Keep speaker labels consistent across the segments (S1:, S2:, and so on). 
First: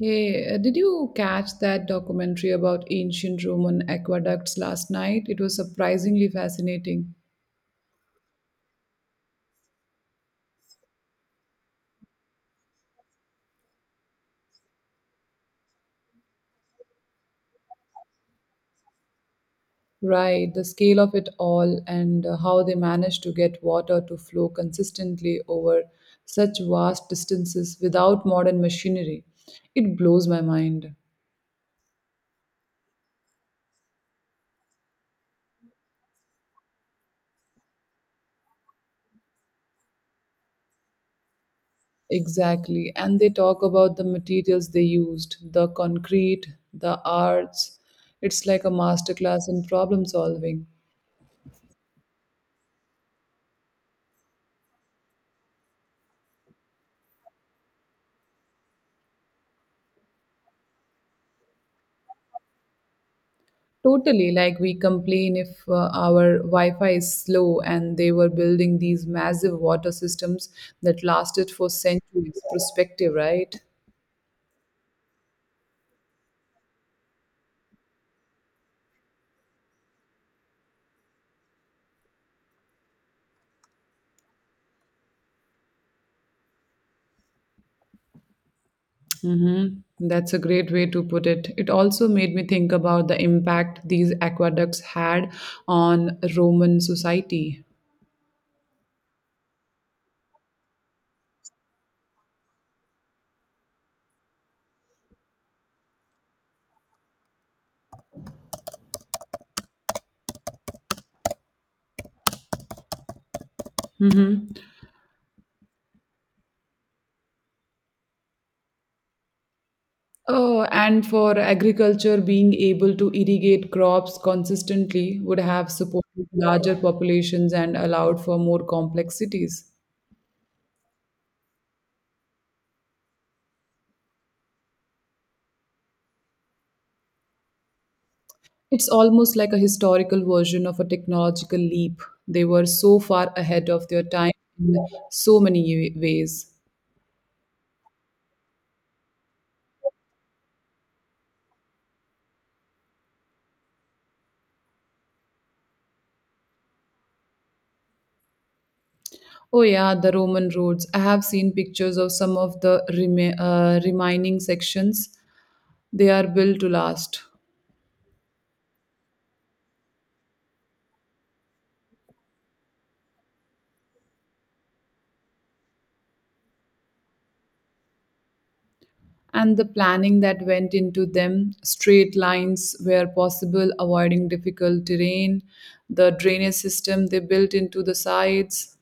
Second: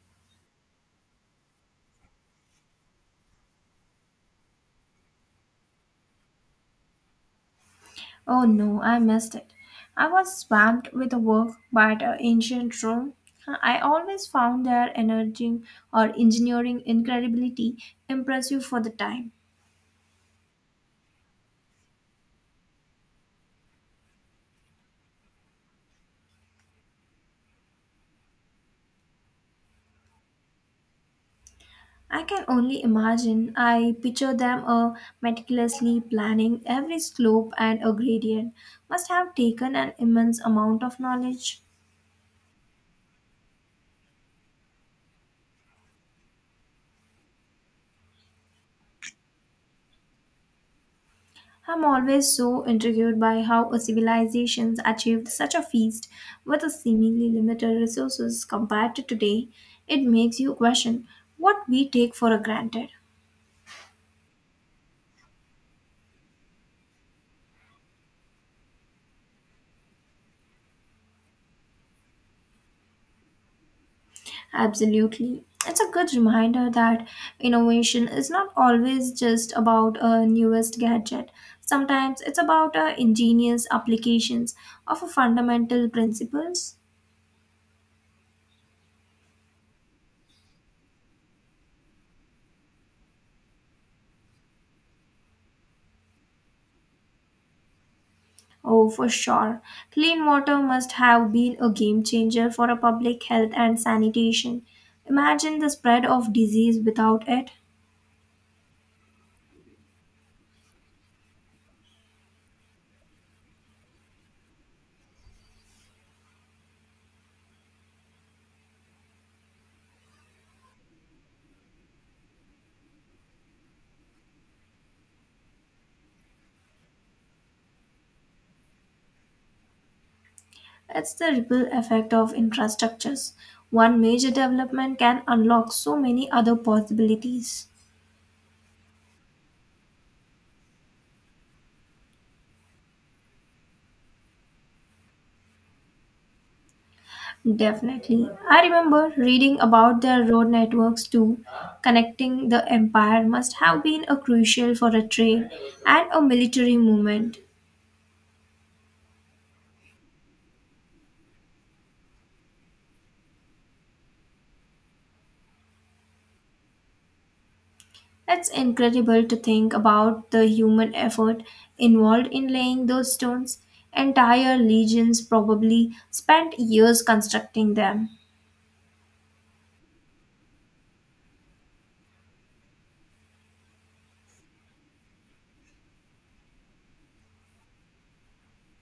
S1: Hey, did you catch that documentary about ancient Roman aqueducts last night? It was surprisingly fascinating.
S2: Oh no, I missed it. I was swamped with work but ancient Rome. I always found their energy or engineering incredibility impressive for the time.
S1: Right, the scale of it all and how they managed to get water to flow consistently over such vast distances without modern machinery. It blows my mind.
S2: I can only imagine. I picture them meticulously planning every slope and a gradient. Must have taken an immense amount of knowledge.
S1: Exactly. And they talk about the materials they used, the concrete, the arts. It's like a masterclass in problem solving.
S2: I'm always so intrigued by how a civilization achieved such a feast with a seemingly limited resources compared to today. It makes you question what we take for granted.
S1: Totally, like we complain if our Wi Fi is slow, and they were building these massive water systems that lasted for centuries. Perspective, right?
S2: Absolutely. It's a good reminder that innovation is not always just about a newest gadget. Sometimes it's about ingenious applications of fundamental principles.
S1: Mm-hmm. That's a great way to put it. It also made me think about the impact these aqueducts had on Roman society.
S2: Oh, for sure. Clean water must have been a game changer for a public health and sanitation. Imagine the spread of disease without it.
S1: Mm-hmm. Oh, and for agriculture, being able to irrigate crops consistently would have supported larger populations and allowed for more complex cities.
S2: It's the ripple effect of infrastructures. One major development can unlock so many other possibilities.
S1: It's almost like a historical version of a technological leap. They were so far ahead of their time in so many ways.
S2: Definitely. I remember reading about their road networks too. Connecting the empire must have been a crucial for a trade and a military movement.
S1: Oh, yeah, the Roman roads. I have seen pictures of some of the remaining sections. They are built to last.
S2: It's incredible to think about the human effort involved in laying those stones. Entire legions probably spent years constructing them.
S1: And the planning that went into them, straight lines where possible, avoiding difficult terrain, the drainage system they built into the sides.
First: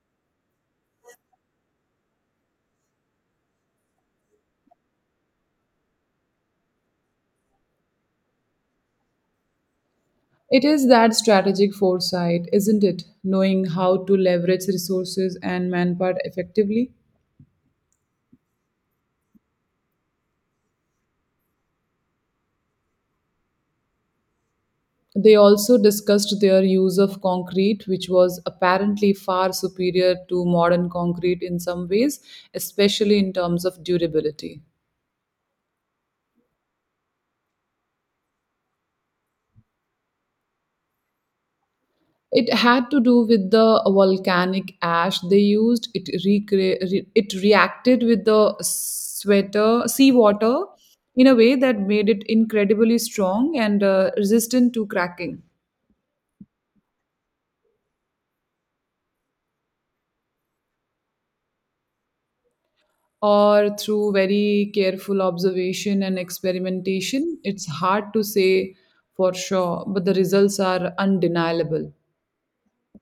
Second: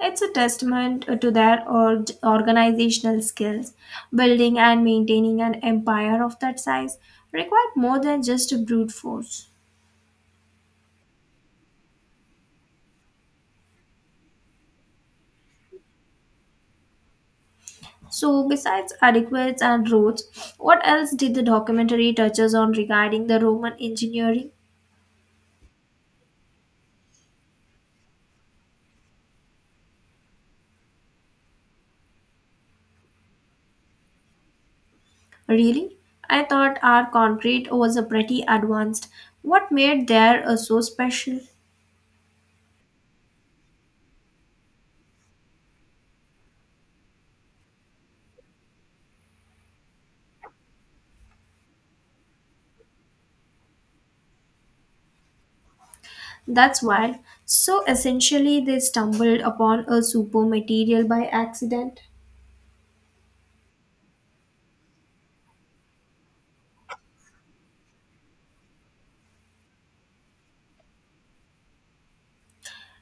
S2: It's a testament to their organizational skills. Building and maintaining an empire of that size required more than just brute force.
S1: It is that strategic foresight, isn't it? Knowing how to leverage resources and manpower effectively.
S2: So, besides adequates and roads, what else did the documentary touches on regarding the Roman engineering?
S1: They also discussed their use of concrete, which was apparently far superior to modern concrete in some ways, especially in terms of durability.
S2: Really? I thought our concrete was a pretty advanced. What made their so special?
S1: It had to do with the volcanic ash they used. It reacted with the seawater in a way that made it incredibly strong and resistant to cracking.
S2: That's wild. So essentially, they stumbled upon a super material by accident.
S1: Or through very careful observation and experimentation, it's hard to say for sure, but the results are undeniable.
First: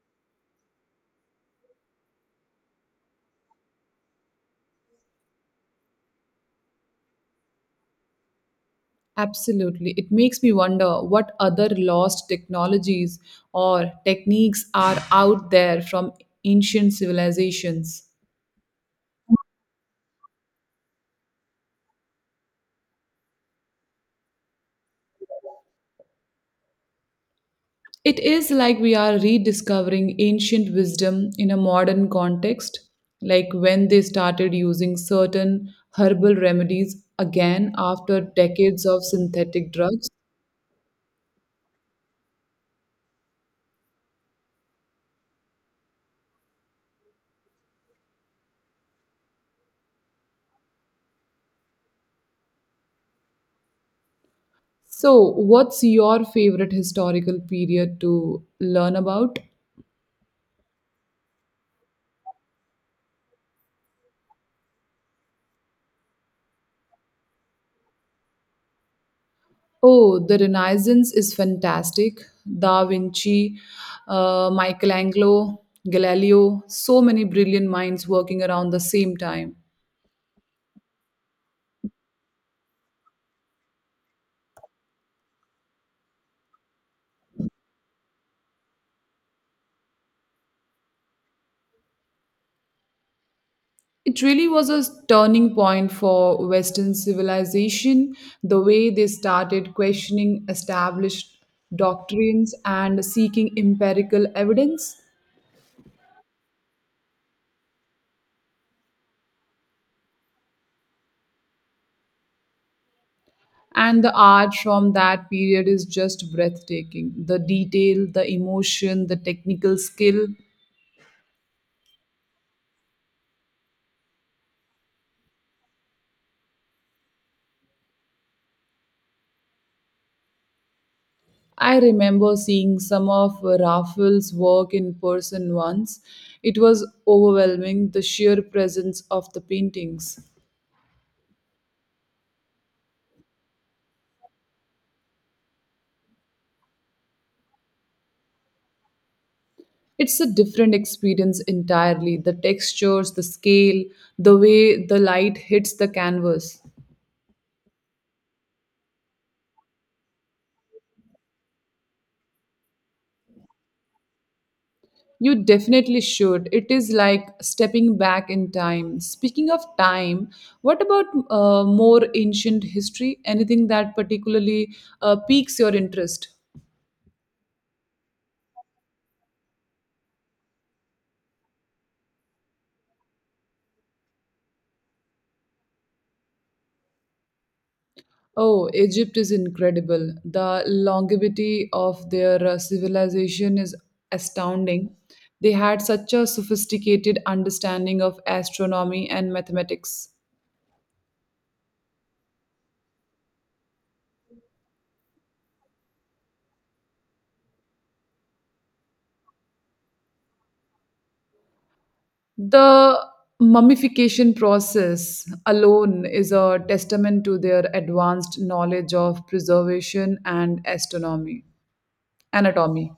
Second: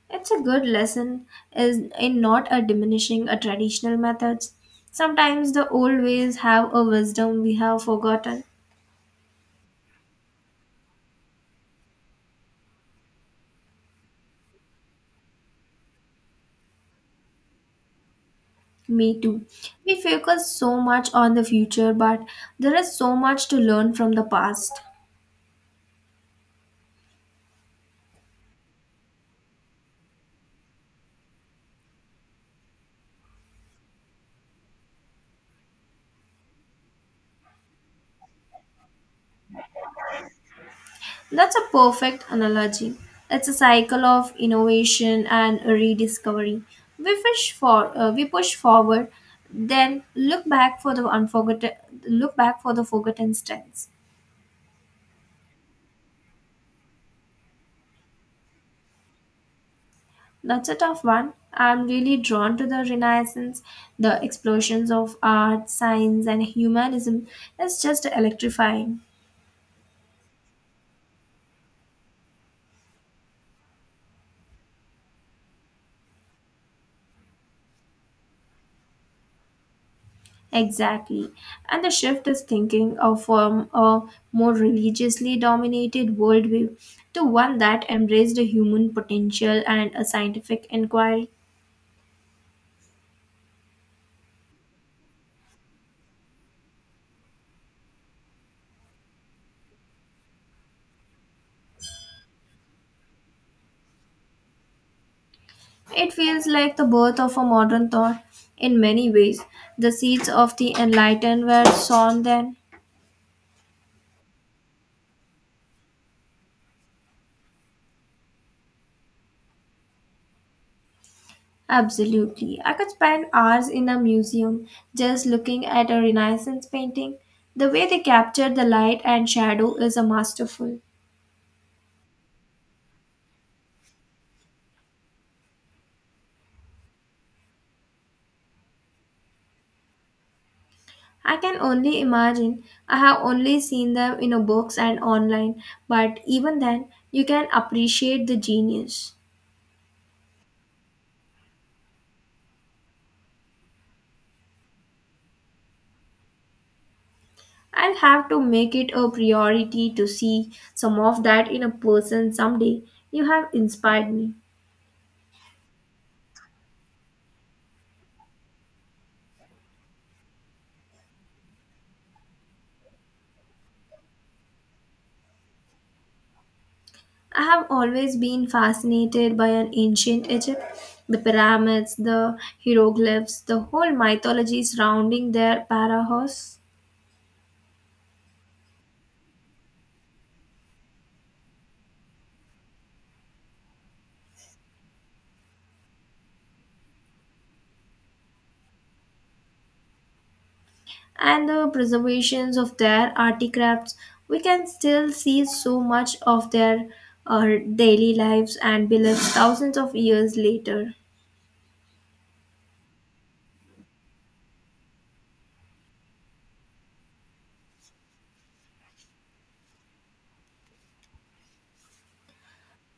S2: It's a good lesson is in not a diminishing a traditional methods. Sometimes the old ways have a wisdom we have forgotten.
S1: Absolutely. It makes me wonder what other lost technologies or techniques are out there from ancient civilizations.
S2: Me too. We focus so much on the future, but there is so much to learn from the past.
S1: It is like we are rediscovering ancient wisdom in a modern context, like when they started using certain herbal remedies again after decades of synthetic drugs.
S2: That's a perfect analogy. It's a cycle of innovation and rediscovery. We push forward, then look back for the unforgotten look back for the forgotten strengths.
S1: So, what's your favorite historical period to learn about?
S2: That's a tough one. I'm really drawn to the Renaissance, the explosions of art, science, and humanism. It's just electrifying.
S1: Oh, the Renaissance is fantastic. Da Vinci, Michelangelo, Galileo, so many brilliant minds working around the same time.
S2: Exactly. And the shift is thinking of from a more religiously dominated worldview to one that embraced the human potential and a scientific inquiry.
S1: It really was a turning point for Western civilization, the way they started questioning established doctrines and seeking empirical evidence.
S2: It feels like the birth of a modern thought in many ways. The seeds of the enlightened were sown then.
S1: And the art from that period is just breathtaking. The detail, the emotion, the technical skill.
S2: Absolutely. I could spend hours in a museum just looking at a Renaissance painting. The way they captured the light and shadow is a masterful.
S1: I remember seeing some of Raphael's work in person once. It was overwhelming, the sheer presence of the paintings.
S2: I can only imagine. I have only seen them in a books and online, but even then, you can appreciate the genius.
S1: It's a different experience entirely, the textures, the scale, the way the light hits the canvas.
S2: I'll have to make it a priority to see some of that in a person someday. You have inspired me.
S1: You definitely should. It is like stepping back in time. Speaking of time, what about more ancient history? Anything that particularly piques your interest?
S2: I have always been fascinated by an ancient Egypt, the pyramids, the hieroglyphs, the whole mythology surrounding their pharaohs.
S1: Oh, Egypt is incredible. The longevity of their civilization is astounding. They had such a sophisticated understanding of astronomy and mathematics.
S2: And the preservations of their artifacts, we can still see so much of their uh, daily lives and beliefs thousands of years later.
S1: The mummification process alone is a testament to their advanced knowledge of preservation and astronomy, anatomy.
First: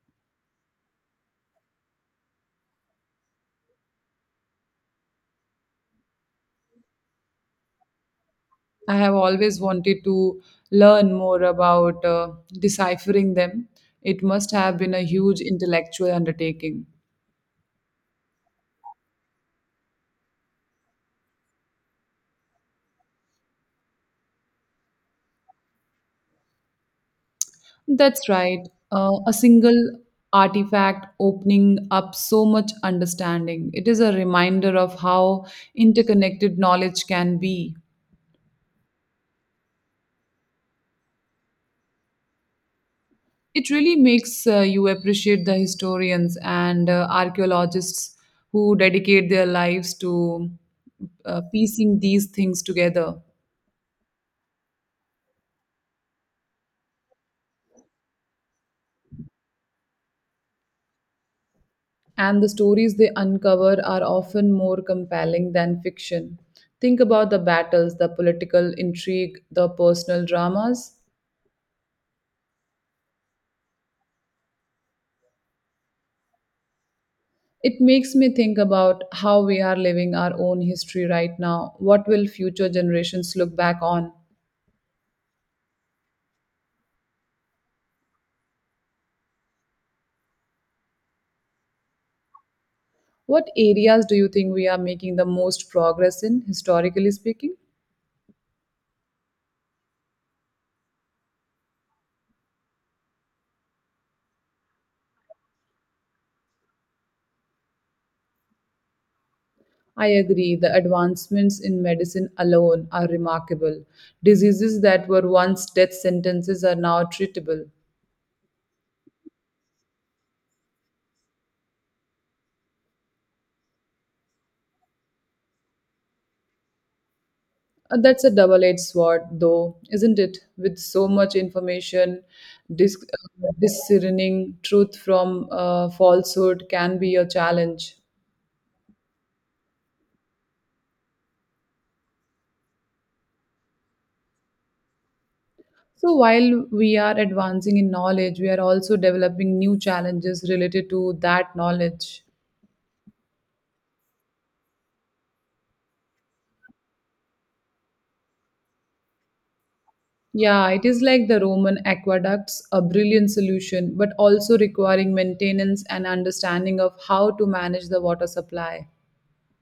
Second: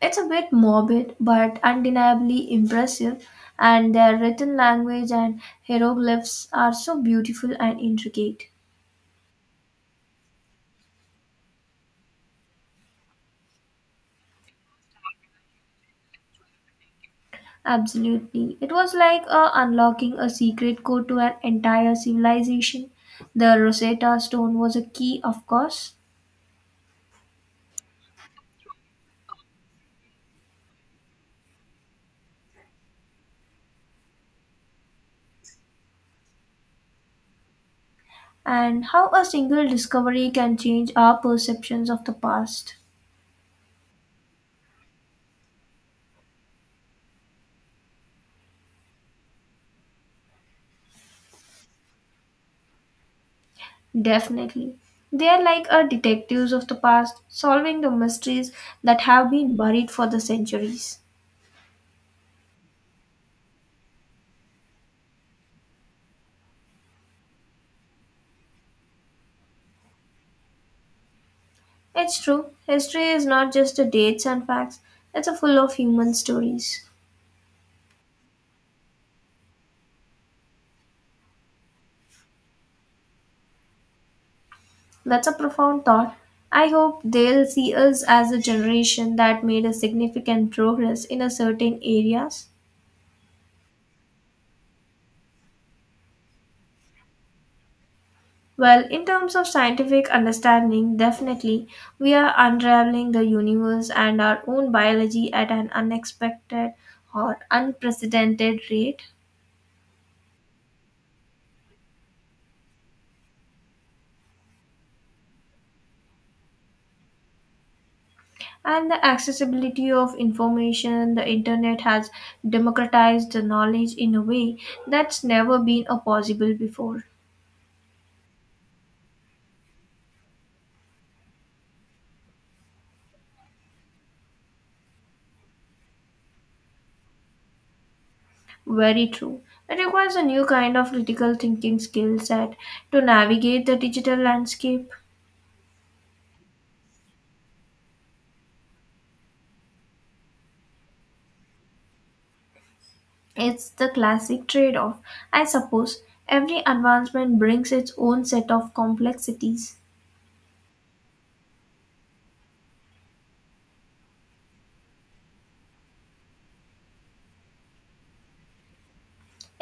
S2: It's a bit morbid, but undeniably impressive, and their written language and hieroglyphs are so beautiful and intricate.
S1: I have always wanted to learn more about deciphering them. It must have been a huge intellectual undertaking.
S2: Absolutely. It was like unlocking a secret code to an entire civilization. The Rosetta Stone was a key, of course,
S1: That's right. A single artifact opening up so much understanding. It is a reminder of how interconnected knowledge can be.
S2: and how a single discovery can change our perceptions of the past.
S1: It really makes you appreciate the historians and archaeologists who dedicate their lives to piecing these things together.
S2: Definitely. They are like our detectives of the past, solving the mysteries that have been buried for the centuries.
S1: And the stories they uncover are often more compelling than fiction. Think about the battles, the political intrigue, the personal dramas.
S2: It's true, history is not just the dates and facts, it's a full of human stories.
S1: It makes me think about how we are living our own history right now. What will future generations look back on?
S2: That's a profound thought. I hope they'll see us as a generation that made a significant progress in a certain areas.
S1: What areas do you think we are making the most progress in, historically speaking?
S2: Well, in terms of scientific understanding, definitely we are unraveling the universe and our own biology at an unexpected or unprecedented rate.
S1: I agree, the advancements in medicine alone are remarkable. Diseases that were once death sentences are now treatable.
S2: And the accessibility of information, the internet has democratized the knowledge in a way that's never been a possible before.
S1: That's a double edged sword, though, isn't it? With so much information, discerning truth from falsehood can be a challenge.
S2: Very true. It requires a new kind of critical thinking skill set to navigate the digital landscape.
S1: So, while we are advancing in knowledge, we are also developing new challenges related to that knowledge.
S2: It's the classic trade off. I suppose every advancement brings its own set of complexities.
S1: Yeah, it is like the Roman aqueducts, a brilliant solution, but also requiring maintenance and understanding of how to manage the water supply.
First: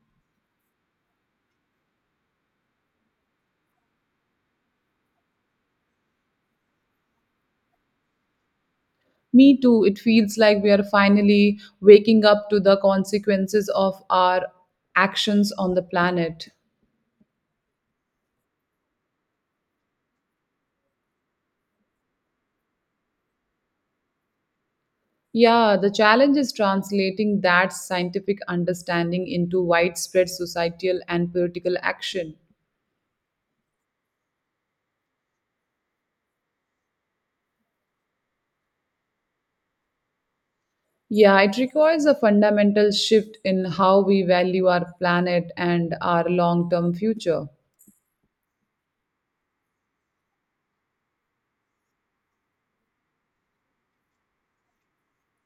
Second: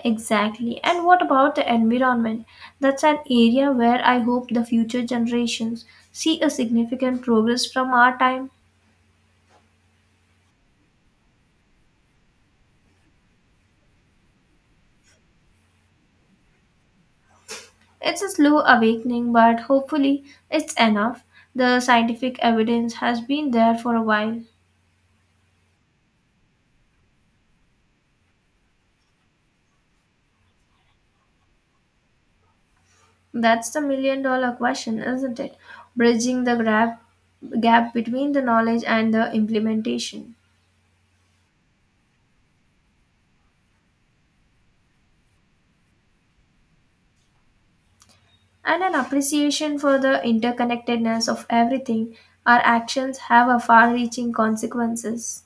S2: Exactly. And what about the environment? That's an area where I hope the future generations see a significant progress from our time.
S1: Me too. It feels like we are finally waking up to the consequences of our actions on the planet.
S2: It's a slow awakening, but hopefully it's enough. The scientific evidence has been there for a while.
S1: Yeah, the challenge is translating that scientific understanding into widespread societal and political action.
S2: That's the million dollar question, isn't it? Bridging the gap, gap between the knowledge and the implementation.
S1: Yeah, it requires a fundamental shift in how we value our planet and our long term future.
S2: And an appreciation for the interconnectedness of everything, our actions have a far reaching consequences.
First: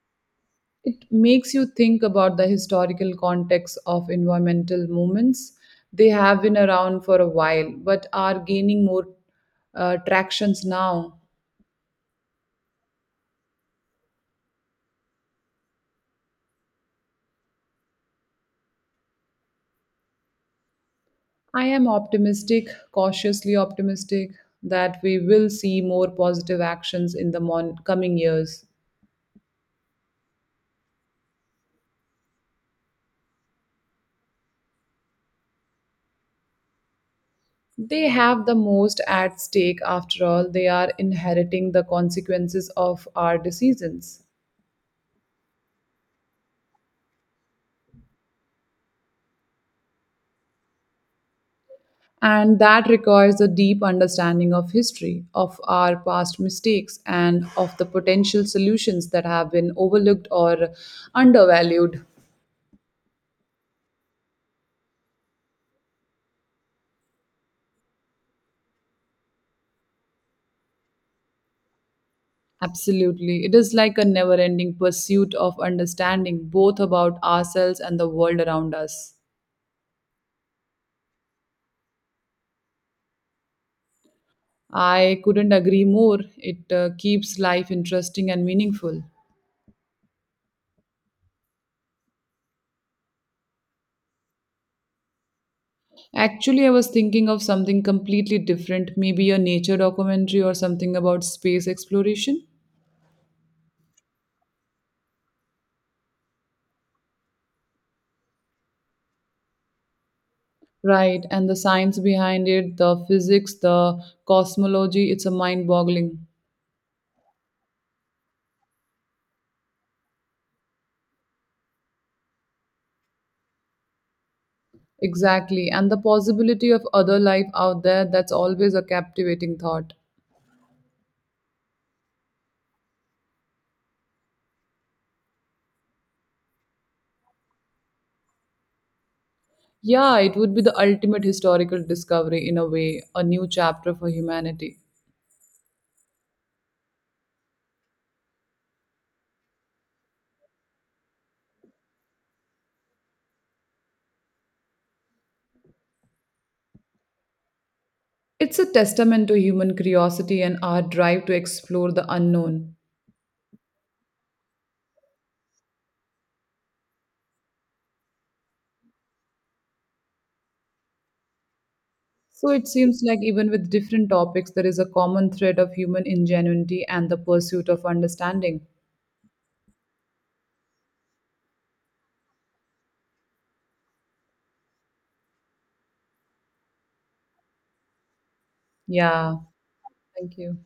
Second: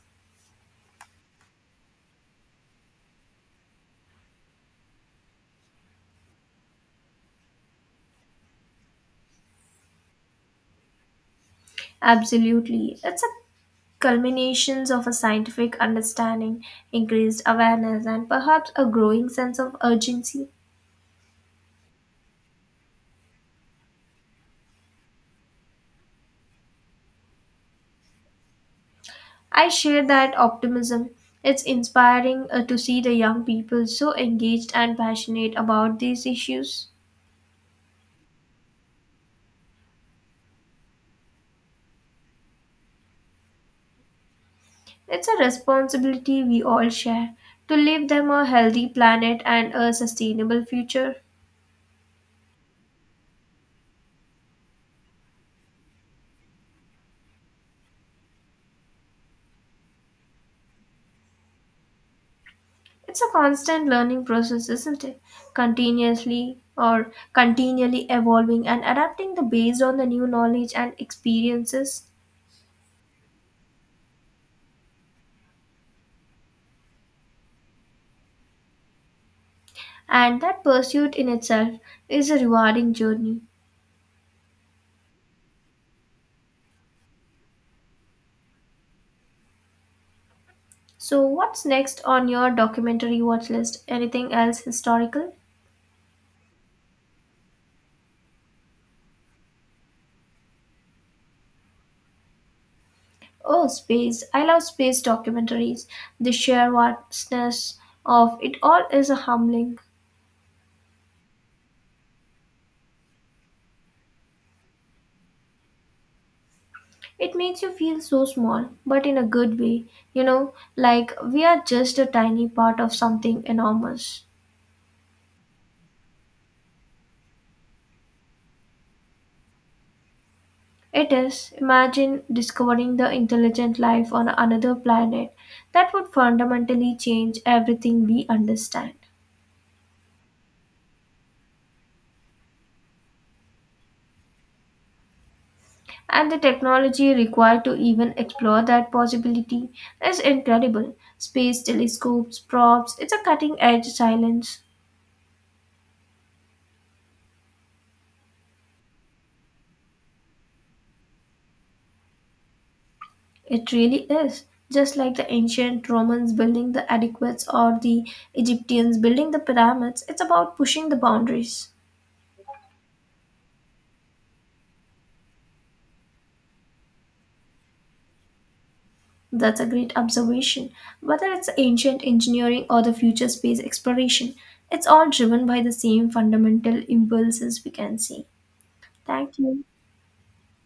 S1: It makes you think about the historical context of environmental movements. They have been around for a while, but are gaining more tractions now.
S2: Absolutely. It's a culmination of a scientific understanding, increased awareness, and perhaps a growing sense of urgency.
S1: I am optimistic, cautiously optimistic, that we will see more positive actions in the coming years.
S2: I share that optimism. It's inspiring to see the young people so engaged and passionate about these issues.
S1: They have the most at stake, after all, they are inheriting the consequences of our decisions.
S2: It's a responsibility we all share to leave them a healthy planet and a sustainable future.
S1: And that requires a deep understanding of history, of our past mistakes, and of the potential solutions that have been overlooked or undervalued.
S2: It's a constant learning process, isn't it? Continuously or continually evolving and adapting the based on the new knowledge and experiences.
S1: Absolutely. It is like a never ending pursuit of understanding both about ourselves and the world around us.
S2: And that pursuit in itself is a rewarding journey.
S1: I couldn't agree more. It keeps life interesting and meaningful.
S2: So what's next on your documentary watch list? Anything else historical?
S1: Actually, I was thinking of something completely different, maybe a nature documentary or something about space exploration.
S2: Oh, space. I love space documentaries. The sheer vastness of it all is a humbling.
S1: Right, and the science behind it, the physics, the cosmology, it's a mind boggling.
S2: It makes you feel so small, but in a good way, you know, like we are just a tiny part of something enormous.
S1: Exactly, and the possibility of other life out there, that's always a captivating thought.
S2: It is, imagine discovering the intelligent life on another planet that would fundamentally change everything we understand.
S1: Yeah, it would be the ultimate historical discovery in a way, a new chapter for humanity.
S2: And the technology required to even explore that possibility is incredible. Space telescopes, probes, it's a cutting edge science.
S1: It's a testament to human curiosity and our drive to explore the unknown.
S2: It really is. Just like the ancient Romans building the aqueducts or the Egyptians building the pyramids, it's about pushing the boundaries.
S1: So it seems like even with different topics, there is a common thread of human ingenuity and the pursuit of understanding.
S2: That's a great observation. Whether it's ancient engineering or the future space exploration, it's all driven by the same fundamental impulses we can see.
S1: Yeah,
S2: Thank you.
S1: thank you.